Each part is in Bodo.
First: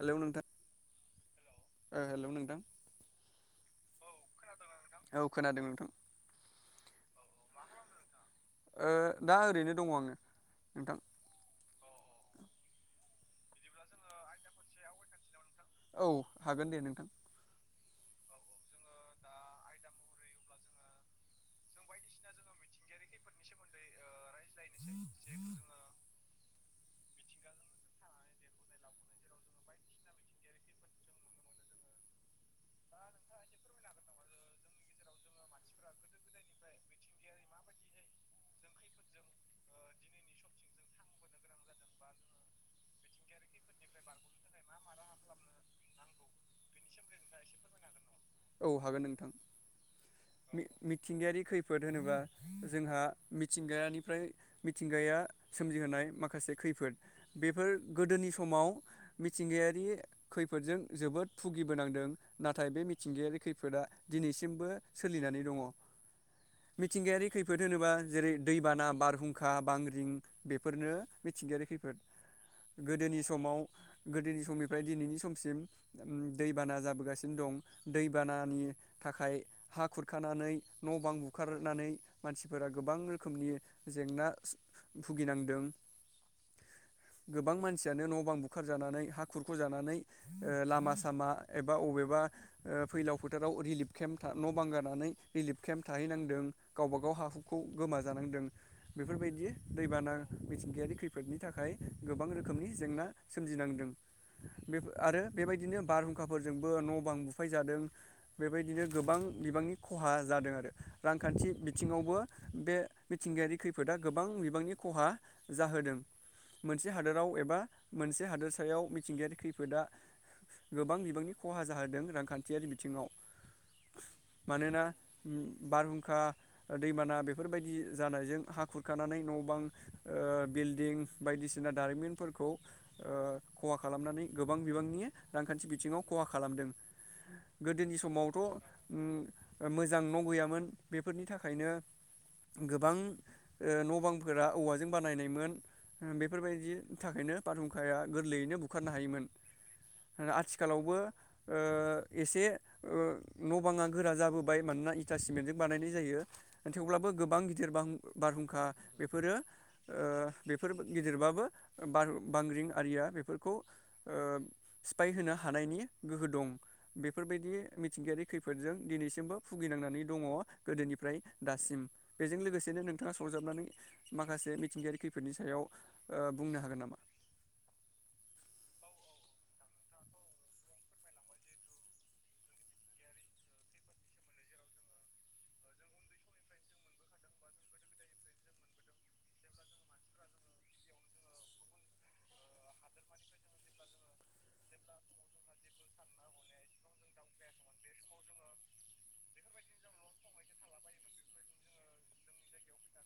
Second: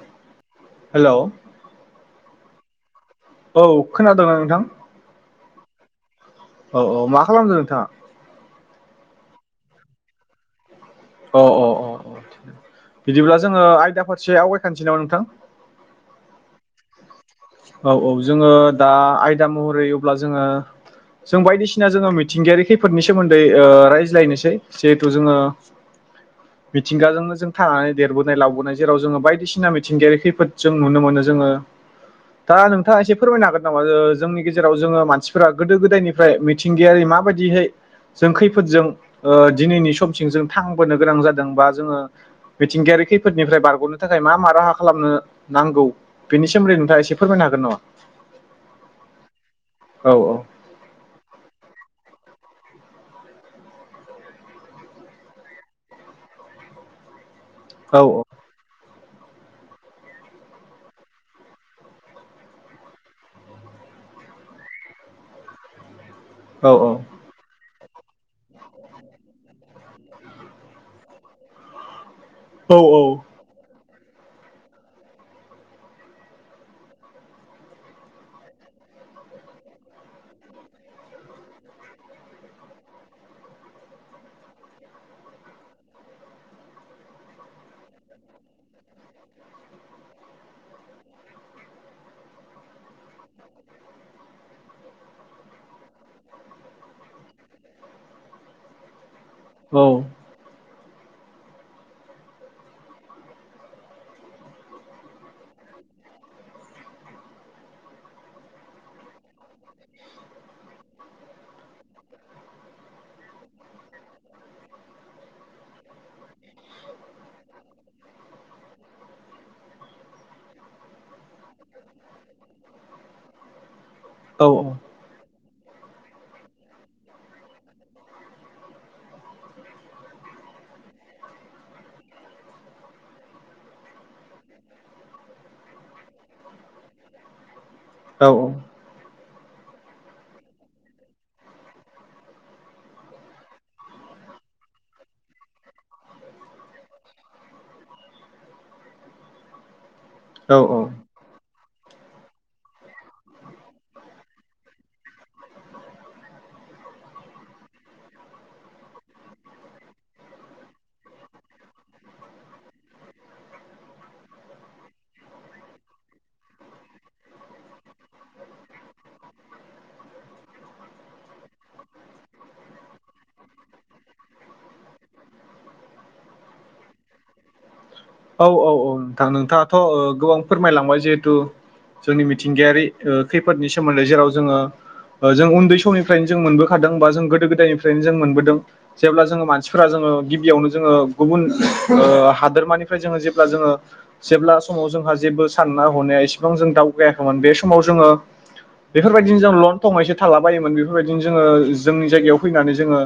हेलौ नोंथां हेलौ ओ हेलौ नोंथां औ खोनादोंना नोंथां औ खोनादों नोंथां औ औ मा खालामदों नोंथाङा? ओ दा ओरैनो दङ' आङो नोंथां। अह अह अह अह बिदिब्ला जोङो आयदा फारसे आवगायलानोसै नामा नोंथां। औ हागोन दे नोंथां। औ औ जोङो दा आयदा महरै अब्ला जोङो जों बायदिसिना जोङो मिथिंगायारि खैफोदनि सोमोन्दै रायज्लायनोसै जिहेथु जोङो मिथिंगाजोंनो जों थानानै देरबोनाय लाबोनाय जेराव जोङो बायदिसिना मिथिंगायारि खैफोद जों नुनो मोनो जोङो। दा नोंथाङा एसे फोरमायनो हागोन नामा जोंनि गेजेराव जोङो मानसिफोरा गोदो गोदायनिफ्राय मिथिंगायारि माबायदिहै जों खैफोदजों ओ दिनैनि समसिम जों थांबोनो गोनां जादों बा जोङो मिथिंगायारि खैफोदनिफ्राय बारग'नो थाखाय मा मा राहा खालामनो नांगौ बेनि सोमोन्दै नोंथाङा एसे फोरमायनो हागोन नामा? औ हागोन नोंथां औ मिथिंगायारि खैफोद होनोबा जोंहा मिथिंगानिफ्राय मिथिंगाया सोमजिहोनाय माखासे खैफोद बेफोर औ गोदोनि समाव मिथिंगायारि खैफोदजों जोबोद भुगिबोनांदों। नाथाय बे मिथिंगायारि खैफोदा दिनैसिमबो सोलिनानै दङ। औ मिथिंगायारि खैफोद। होनोबा जेरै दैबाना, बारहुंखा, बांग्रिं बेफोरनो मिथिंगायारि खैफोद। औ गोदोनि समाव गोदोनि समनिफ्राय दिनैनि समसिम दैबाना जाबो दै बाना नि थाखाय हा खुरखानानोय न'-बां बुखारनानैय मानसिफोरा गोबां रोखोमनि जेंना भुगिनांदों गोबां मानसियानो न'-बां बुखारजानानै हा खुरखाजानानै लामा सामा बा बबेबा फैलाव फोथाराव रिलिफ केम्प न' बांगारनानै रिलिफ केम्प थाहैनांदों गावबा गाव हा हुखौ गोमाजानांदों बेफोरबायदि। बियो औ दैबाना मिथिंगायारि। खैफोदनि थाखाय गोबां रोखोमनि जेंना सोमजिनांदों आरो बेबायदिनो बारहुंखा। फोरजोंबो न' बां बुफाय जादों बेबायदिनो गोबां बिबांनि खहा जादों आरो रांखान्थि बिथिङावबो बे मिथिंगायारि खैफोदा गोबां बिबांनि खहा जाहोदों मोनसे हादोराव एबा मोनसे हादोरसायाव मिथिंगायारि खैफोदा गोबां बिबांनि खहा जाहोदों रांखान्थियारि बिथिङाव औ मानोना बारहुंखा दैबाना बेफोरबायदि जानायजों हा खुरखानानै न' बां बिल्डिं बायदिसिना दारिमिनफोरखौ खहा खालामनानै गोबां बिबांनि रांखान्थि बिथिङाव खहा खालामदों गोदोनि औ समावथ'। मोजां न' गैयामोन बेफोरनि थाखायनो गोबां न' बांफोरा औवाजों बानायनायमोन बेफोरबायदिनि थाखायनो फारहुंखाया गोरलैयैनो बुखारनो हायोमोन। औ औ आथिखालाव ओ एसे न' बाङा गोरा जाबोबाय मानोना इटा सिमेन्टजों बानायनाय जायो थेवब्लाबो गोबां गिदिर बारहुंखा बेफोरो बेफोर गिदिरबाबो बांग्रिं आरिया बेफोरखौ सिफायहोनो हाया। हानायनि गोहो दं बेफोरबायदि मिथिंगायारि खैफोदजों दिनैसिमबो भुगिनांनानै दङ गोदोनिफ्राय दासिम बेजों लोगोसेनो नोंथाङा सरजाबनानै माखासे मिथिंगायारि खैफोदनि सायाव बुंनो हागोन नामा? औ औ औ नोंथां नोंथाङाथ' गोबां फोरमायलांबाय जिहेथु जोंनि मिथिंगायारि खैफोदनि सोमोन्दै जेराव जोङो जों उन्दै समनिफ्रायनो जों मोनबोखादों बा जों गोदो गोदायनिफ्रायनो जों मोनबोदों जेब्ला जोङो मानसिफोरा जोङो गिबियावनो जोङो गुबुन हादोरमानि। फ्राय जोङो जेब्ला जोङो जेब्ला समाव जोंहा जेबो सानना हनाया इसेबां जों दावगायाखैमोन बे समाव जोङो बेफोरबायदिनो जों लन थं थालाबायायोमोन बेफोरबायदिनो जोङो जोंनि जायगायाव फैनानै जोङो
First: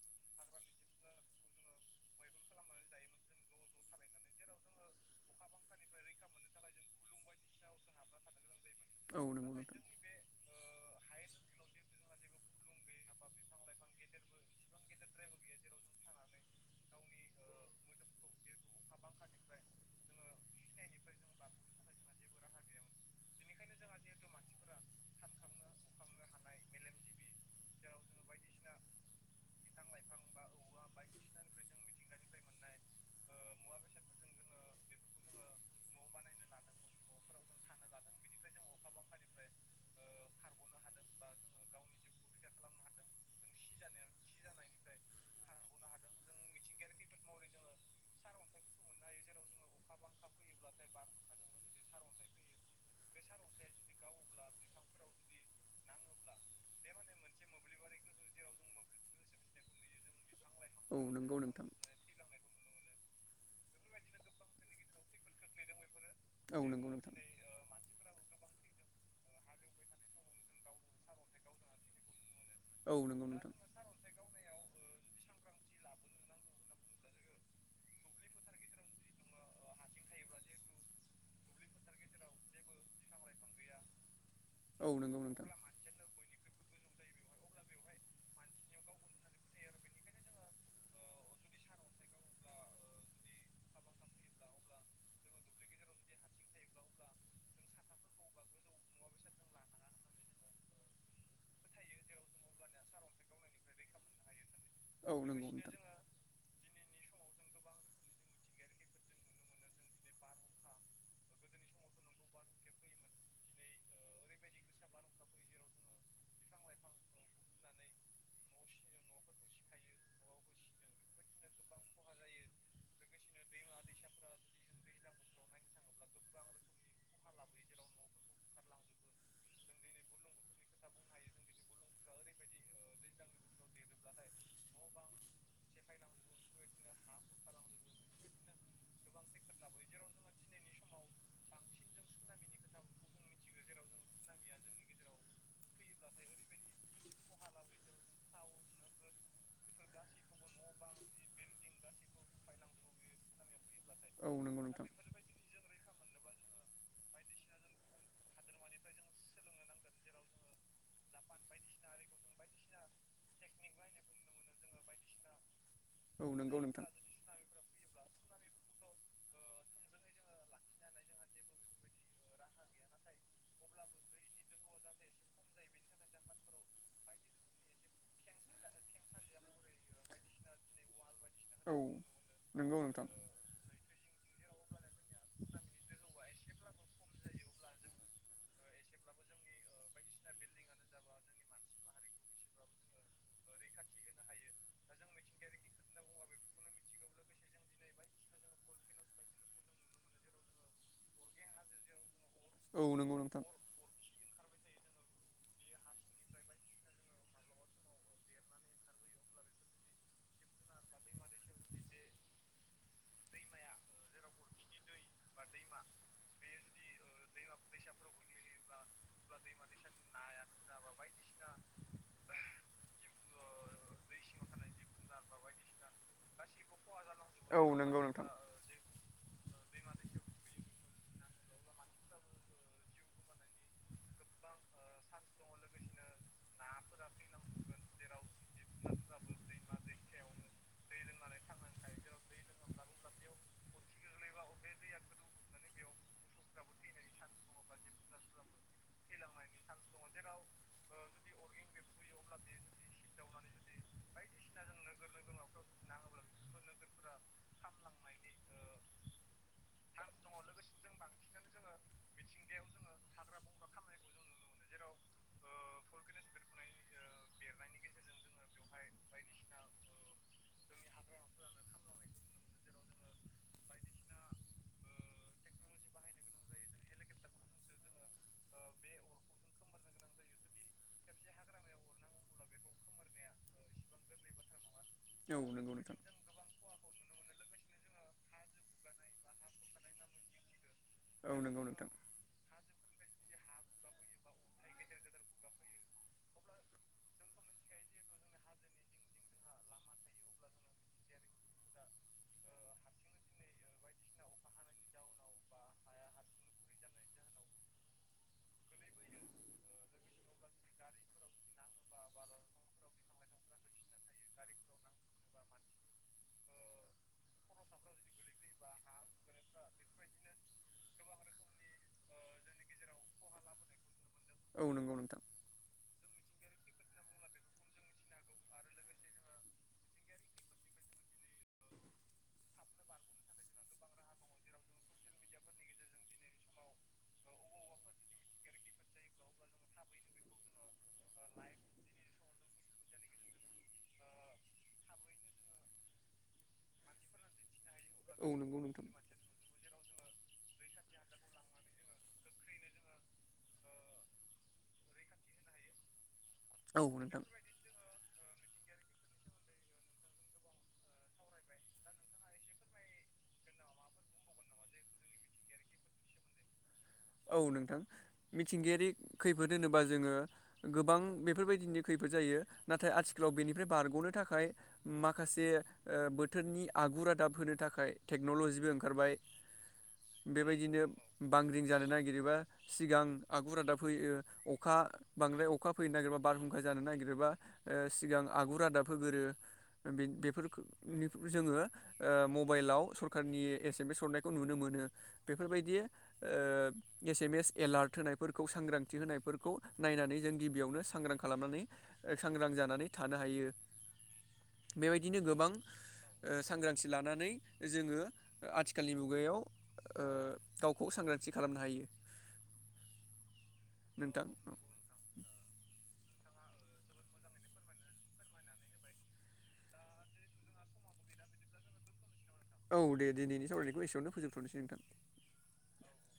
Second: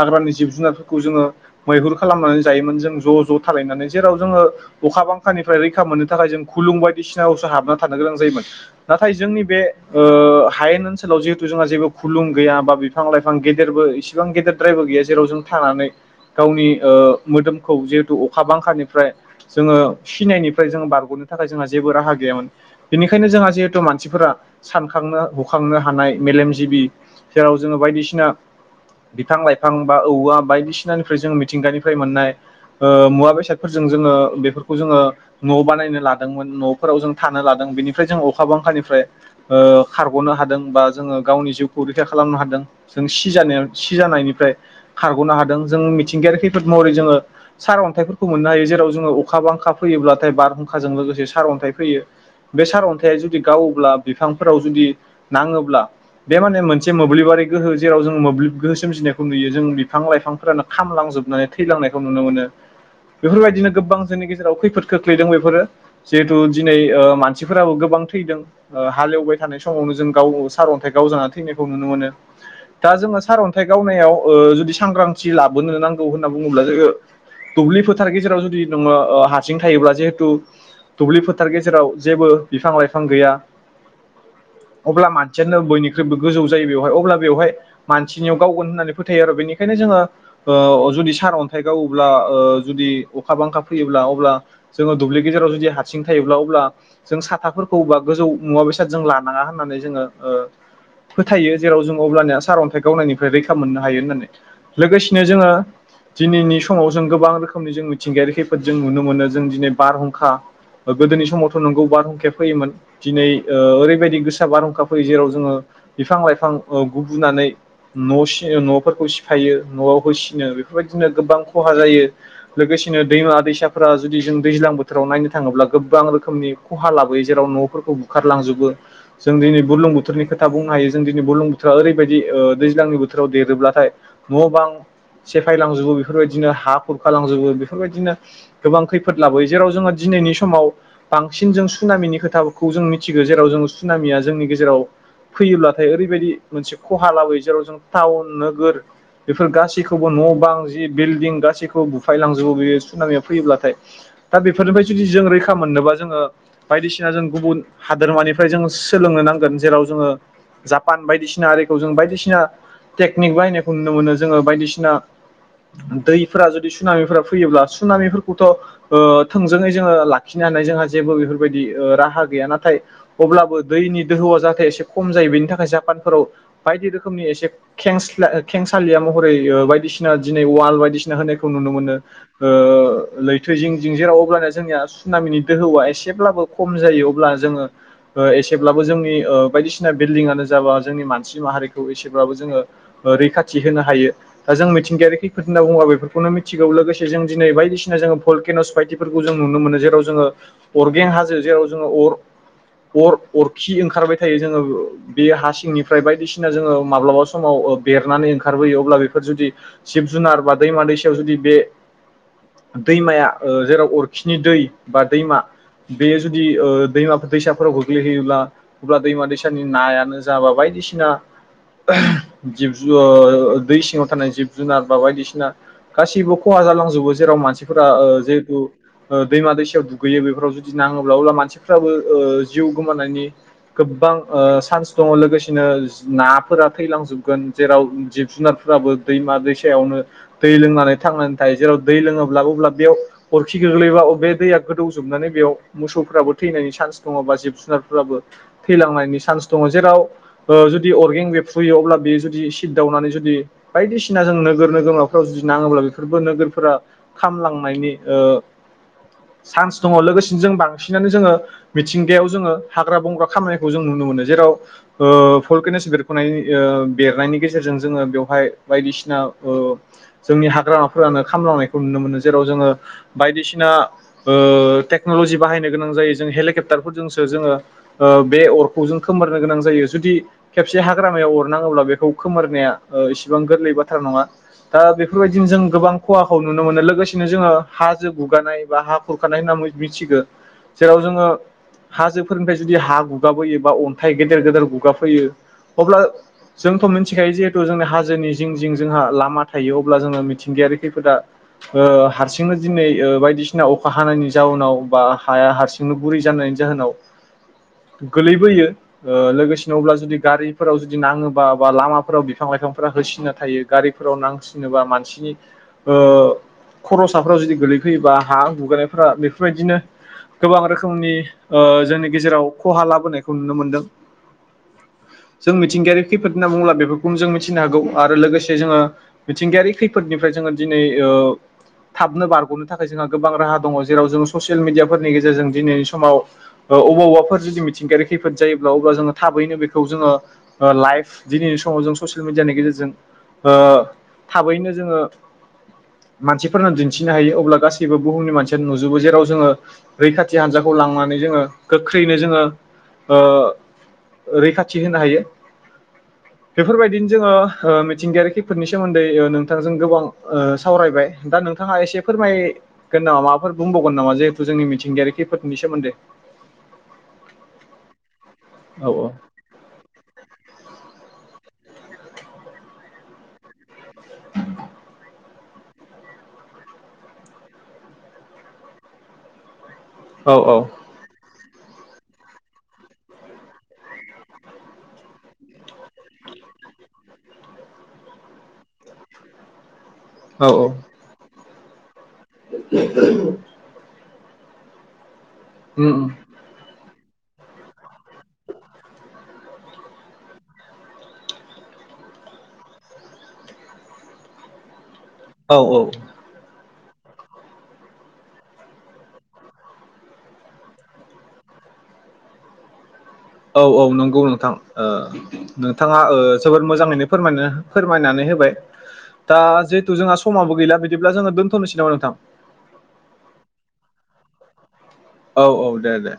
हाग्रानि जिब जुनारफोरखौ जोङो मैहुर खालामनानै जायोमोन जों ज' ज' थालायनानै जेराव जोङो अखा बांखानिफ्राय रैखा मोननो थाखाय जों खुलुं बायदिसिना असो हाबना थानो गोनां जायोमोन। नाथाय औ जोंनि नंगौ बे नोंथां। ओ हायेन ओनसोलाव जिहेथु जोंहा जेबो खुलुं गैया बा बिफां लाइफां गेदेरबो इसिबां गेदेरद्रायबो गैया जेराव जों थानानै गैया गावनि मोदोमखौ जिहेतु अखा बांखानिफ्राय जोङो सिनायनिफ्राय जो बारग'नो थाखाय जोंहा जेबो राहा गैयामोन बेनिखायनो जोंहा जिहेथु मानसिफोरा सानखांनो हुखांनो हानाय मेलेमजिबि जेराव जोङो बायदिसिना बिफां-लाइफां बा औवा बायदिसिनानिफ्राय जों मिथिंगानिफ्राय मोननाय ओ मुवा बेसादफोर जों बेफोरखौ जों न' बानायनो लादोंमोन थानो लादों बेनिफ्राय जों अखा बांखानिफ्राय ओ खारगनो हादों बा जों जिउखौ रैखाथि खालामनो हादों बा सिजानायनिफायखारगनो हा मिथिंगारि खैफोद महरै जों सार अन्थाय फोरखौ मोन्नो हायो। जेराव जोंङो अखा-बांखा फैयोब्लाथाय बारहुंखाजों लोगोसे सारअन्थाय फैयो बे सारअन्थाया जुदि गावोल्बा बिफांफोराव जुदि नाङोल्बा बे माने मोनसे मोल्बिबारि गोहो जेराव जोंङो मोल्बिब गोहो सोमजिनायखौ नुयो जों बिफां-लाइ लाइफांफोरानो नुयो खामलांजोबनानै जों बिफां औ नंगौ नोंथां थैलांनायखौ नुनो मोनो बेफोरबाय दिनो गोबां जोंनि गेजेराव खैफोद खोख्लैदों बेफोरो जिहेथु औ दिनै नंगौ नोंथां। मानसिफोराबो गोबां थैदों ओ हालेवबाय थानाय समावनो जों गाव सारअन्थाइ गाव जानानै थैनायखौ नुनो मोनो दा औ जोङो नंगौ नोंथां। सारअन्थाइ गावनायाव ओ जुदि सांग्रां थि लाबोनो नांगौ होनना बुङोब्ला जोङो दुब्लि फोथार गेजेराव जों जुदि नोङो हारसिं थायोब्ला जिहेथु दुब्लि फोथार गेजेराव जेबो बिफां लाइफां गैया होनना बुङोब्ला जोङो औ अब्ला नंगौ नोंथां। मानसियानो बयनिख्रुइबो गोजौ जायो बेवहाय अब्ला बेवहाय मानसिनियाव गावगोन होननानै फोथायो आरो बेनिखायनो जोङो ओ जुदि सारअन्थाइ गावोब्ला जुदि अ अखा बांखा फैयोब्ला अब्ला जोङो दुब्लि गेजेराव जुदि हारसिं थायोब्ला अब्ला जों साथाफोरखौबा गोजौ मुवा बेसाद जों लानाङा होननानै जोङो ओ फोथायो जेराव जों अब्लानिया सारअन्थाइ गावनायनिफ्राय रैखा मोननो हायो होननानै औ लोगोसेनो जोङो नंगौ नोंथां। दिनैनि समाव जों गोबां रोखोमनि जों मिथिंगायारि खैफोद जों नुनो मोनो जों दिनै बारहुंखा गोदोनि समावथ' नोंगौ बारहुंखाया फैयोमोन दिनै ओरैबायदि गोसा बारहुंखा फैयो जेराव जोङो बिफां लाइफां गुबुनानै न' सि न'फोरखौ सिफायो न'आव होसिनो बेफोरबायदिनो गोबां खहा जायो लोगोसेनो दैमा दैसाफोरा जुदि जों दैज्लां बोथोराव नायनो थाङोब्ला गोबां रोखोमनि खहा लाबोयो जेराव न'फोरखौ बुखारलांजोबो जों दिनै बुरलुंबुथुरनि खोथा बुंनो हायो जों दिनै बुरलुंबुथुरा ओरैबायदि दैज्लांनि बोथोराव देरोब्लाथाय न' बां सेफायलांजोबो बेफोरबायदिनो हा खुरखा लांजोबो। गोबां खैफोद लाबोयो जेराव जोङो दिनैनि समाव बांसिन जों सुनामिनि खोथाखौ जों मिथिगौ जेराव जों सुनामिया जोंनि गेजेराव फैयोब्लाथाय ओरैबायदि मोनसे खहा लाबोयो जेराव जों टाउन नोगोर बेफोर गासैखौबो न' बां जि बिल्डं गासैखौबो बुफायलांजो जौ बेस सुनामियाव फैयोब्लाथाय औ दा नंगौ बेफोरनिफ्राय नोंथां जुदि जों रैखा मोननोबा जोङो बायदिसिना जों गुबुन हादोरमानिफ्राय जों सोलोंनो नांगोन जेराव जोङो जापान बायदिसिना आरिखौ जों बायदिसिना टेकनिक बाहायनायखौ नुनो मोनो जोङो बायदिसिना औ दैफोरा नंगौ जुदि नोंथां सुनामिफोरा अब्ला सुनामिफोरखौथ' ओ थोंजोंङै जोङो लाखिनो हानाय जोंहा जेबो बेफोरबायदि राहा गैया नाथाय अब्लाबो दैनि दोहौआ जाहाथे एसे खम जायो बेनि थाखाय जापानफोराव बायदि रोखोमनि एसे थेंस खेंसालिया महरै बायदिसिना दिनै वाल बायदिसिना होनायखौ नुनो औ मोनो नंगौ नोंथां औ ओ लैथो जिं जिं जे अब्लानिया जोंनाया सुनामिनि दोहौआ एसेब्लाबो खम जायो अब्ला जोंङो एसेब्लाबो जोंनि बायदिसिना बिलडिंआनो जा बा जोंनि मानसि माहारिखौ एसेबाबो जोङो रैखाथि होनो हायो दा जों मिथिंगायारि खैफोद होनना बुङोबा बेफोरखौनो मिथिगौ लोगोसे जों दिनै बायदिसिना जों भलकेन' स्फायथिफोरखो जों नुनो मोनो जेराव जोङो अरगें हाजो जेराव जोङो अर अर नंगौ नोंथां अरखि ओंखारबाय थायो जोङो बे हा सिंनिफ्राय बायदिसिना जोङो माब्लाबा समाव बेरनानै ओंखारबोयो अब्ला बेफोर जुदि जिब जुनार बा दैमा दैसायाव जुदि बे दैमाया ओ जेराव अरखिनि दै बा दैमा बेयो जुदि ओ दैमाफोर दैसाफोराव गोग्लैहैयोब्ला अब्ला दैमा दैसानि नायानो जा बा बायदिसिना जिब जु दै सिङाव थानाय जिब जुनार बा बायदिसिना खासिबो खहा जाल [unintelligible] जेराव औ मानसिफ्रा ओ जेहुथु दुगैयो बेफोराव जुदि नाङोब्ला अब्ला मानसिफ्राबो ओ जिउ गोमानायनि गोबां ओ सान्स दङ लोगोसेनो ना फोरा थैलांजोबगोन जेराव जिब जुनारफोराबो दैमा दैसायावनो दै लोंनानै थांनानै थायोसै जेराव दै लोङोब्लाबो अब्ला बेयाव अरखि गोग्लैबा बे दैया गोदौजोबनानै बेयाव मोसौफोराबो थैनायनि चान्स दङ बा जिब जुनारफोराबो थैलांनायनि चान्स दङ जेराव ओ जुदि अरगें बेरफुयो अब्ला बेयो जुदि सिद दावनानै जुदि बायदिसिना जों नोगोर-नोगोरमाफोराव जुदि नाङोब्ला बेफोरबो नोगोर फोरा खामलांनायनि ओ चान्स दङ लोगोसेनो जों बांसिनानो जोङो मिथिंगायाव जोङो हाग्रा बंग्रा खामनायखौ जों नुनो मोनो जेराव ओ भलकेनस बेरख'नायनि ओ बेरनायनि गेजेरजों जोङो बेवहाय बायदिसिना ओ जोंनि हाग्रामाफोरानो खामब्लाव नायखौ नुनो मोनो जेराव जोङो बायदिसिना ओ थेख्नलजि बाहायनो गोनां जायो। हेलिखेपटार फोरजोंसो ओ जोङो बे अरखौ खोमोरनो गोनां जायो। जुदि खेबसे हा ग्रामायाव अरनाङोब्ला बेखौ खोमोरनाया इसेबां गोरलै बाथ्रा नङा दा बेफोरबायदिनो जों गोबां खहाखौ नुनो मोनो लोगोसेनो जोङो हाजो गुगानाय बा हा खुरखानाय होनना मिथिगो जेराव जोङो नंगौ नोंथां हाजोफोरनिफ्राय जुदि हा गुगाबोयो बा अन्थाइ गेदेर गेदेर गुगाफैयो अब्ला जोंथ' मिथिखायो जिहेथु जोंनि हाजोनि जिं जिं जोंहा लामा थायो अब्ला जोङो मिथिंगायारि खैफोदा ओ हारसिंनो दिनै बायदिसिना अखा हानायनि जाहोनाव बा हाया हारसिंनो गुरै जानायनि जाहोनाव गोलैबोयो ओ लोगोसेनो अब्ला जुदि गारि फोराव जुदि नाङोबा बा लामाफोराव बिफां-लाइफांफोरा होसिनना थायो गारिफोराव नांसिनोबा मानसिनि ओ खर'साफ्राव जुदि गोगलैफैयोबा हा गुगारनायफोरा बेफोरबायदिनो गोबां रोखोमनि ओ जोंनि गेजेराव खहा लाबोनायखौ नुनो मोनदों। औ नंगौ नोंथां औ नंगौ नोंथां औ नंगौ नोंथां जों मिथिंगायारि खैफोद होनना बुङोब्ला बेफोरखौनो जों मिथिनो हागौ आरो लोगोसे जोङो मिथिंगायारि खैफोदनिफ्राय जोङो दिनै ओ थाबनो बारग'नो थाखाय जोंहा गोबां राहा दङ जेराव जों ससियेल मिडियाफोरनि गेजेरजों दिनैनि समाव ओ अबाव अबाफोर जुदि मिथिंगायारि खैफोद जायोब्ला अबब्ला जोङो थाब थाबैनो बेखौ जोङो लाइफ दिनैनि समाव जों ससियेल मिडयानि गेजेरजों जों ओ थाबैनो जोङो मानसिफोरनो दिन्थिनो हायो अब्ला गासैबो बो औ नंगौ बुमनि नोंथां मानसियानी नुजोबो जेराव जोंङी रैखाथि हानजा खौ लांनानै जोङो गोख्रैनो जोङो ओ रैखाथि होनो हायो। औ बेफोरबायदिनो नोंथां जोङो मिथिंगायारि खैफोदनि नि सोमोन्दै नोंथांजों गोबां ओ सावरायबाय दा नोंथाङा एसे फोरमायगोन नामा माबाफोर बुंबावगोन नामा जिहेथु जोंनि मिथिंगायारि खैफोरनि सोमोन्दै? औ नोंथां औ मिथिंगायारि खैफोद होनोबा जोङो गोबां बेफोरबाय दि खैफैद जायो नाथाय आथिखालाव बेनिफ्राय बारग'नो थाखाय माखासे बोथोरनि आगु रादाब होनो थाखाय टेक्न'ल'जिबो ओंखारबाय औ बेबायदिनो बांग्रिं जानो नागिरोबा सिगां आगु रादाब होयो अखा बांद्राय अखा फैनो नागिरबा बारहुंखा जानो नागिरोबा सिगां आगु रादाब होगोरो। औ बेफोरनि जोङो ओ मबाइलाव सरखारनि एस एम एस हरनाय खौ नुनो मोनो। बेफोरबायदि [unintelligible] एस एम एस एलार्ट होनायफोरखौ सांग्रांथि होनायफोरखौ नायनानै जों गिबियावनो सांग्रां खालामनानै ओ सांग्रां जानानै थानो हायो। बेबायदिनो गोबां औ ओ सांग्रां मानसि लानानै जोङो आथिखालनि मुगायाव ओ गावखौ सांग्रांथि थि खालामनो हायो। औ औ नंगौ नोंथां ओ नोंथाङा ओ जोबोर मोजाङैनो फोरायना फोरमायनानै होबाय दा जिहेथु जोंहा समाबो गैला बिदिब्ला जोङो दोन्थ'नोसै नामा नोंथां औ दे दिनैनि सावरायनायखौ एसेयावनो फोजोबथ'नोसै नोंथां। औ औ दे दे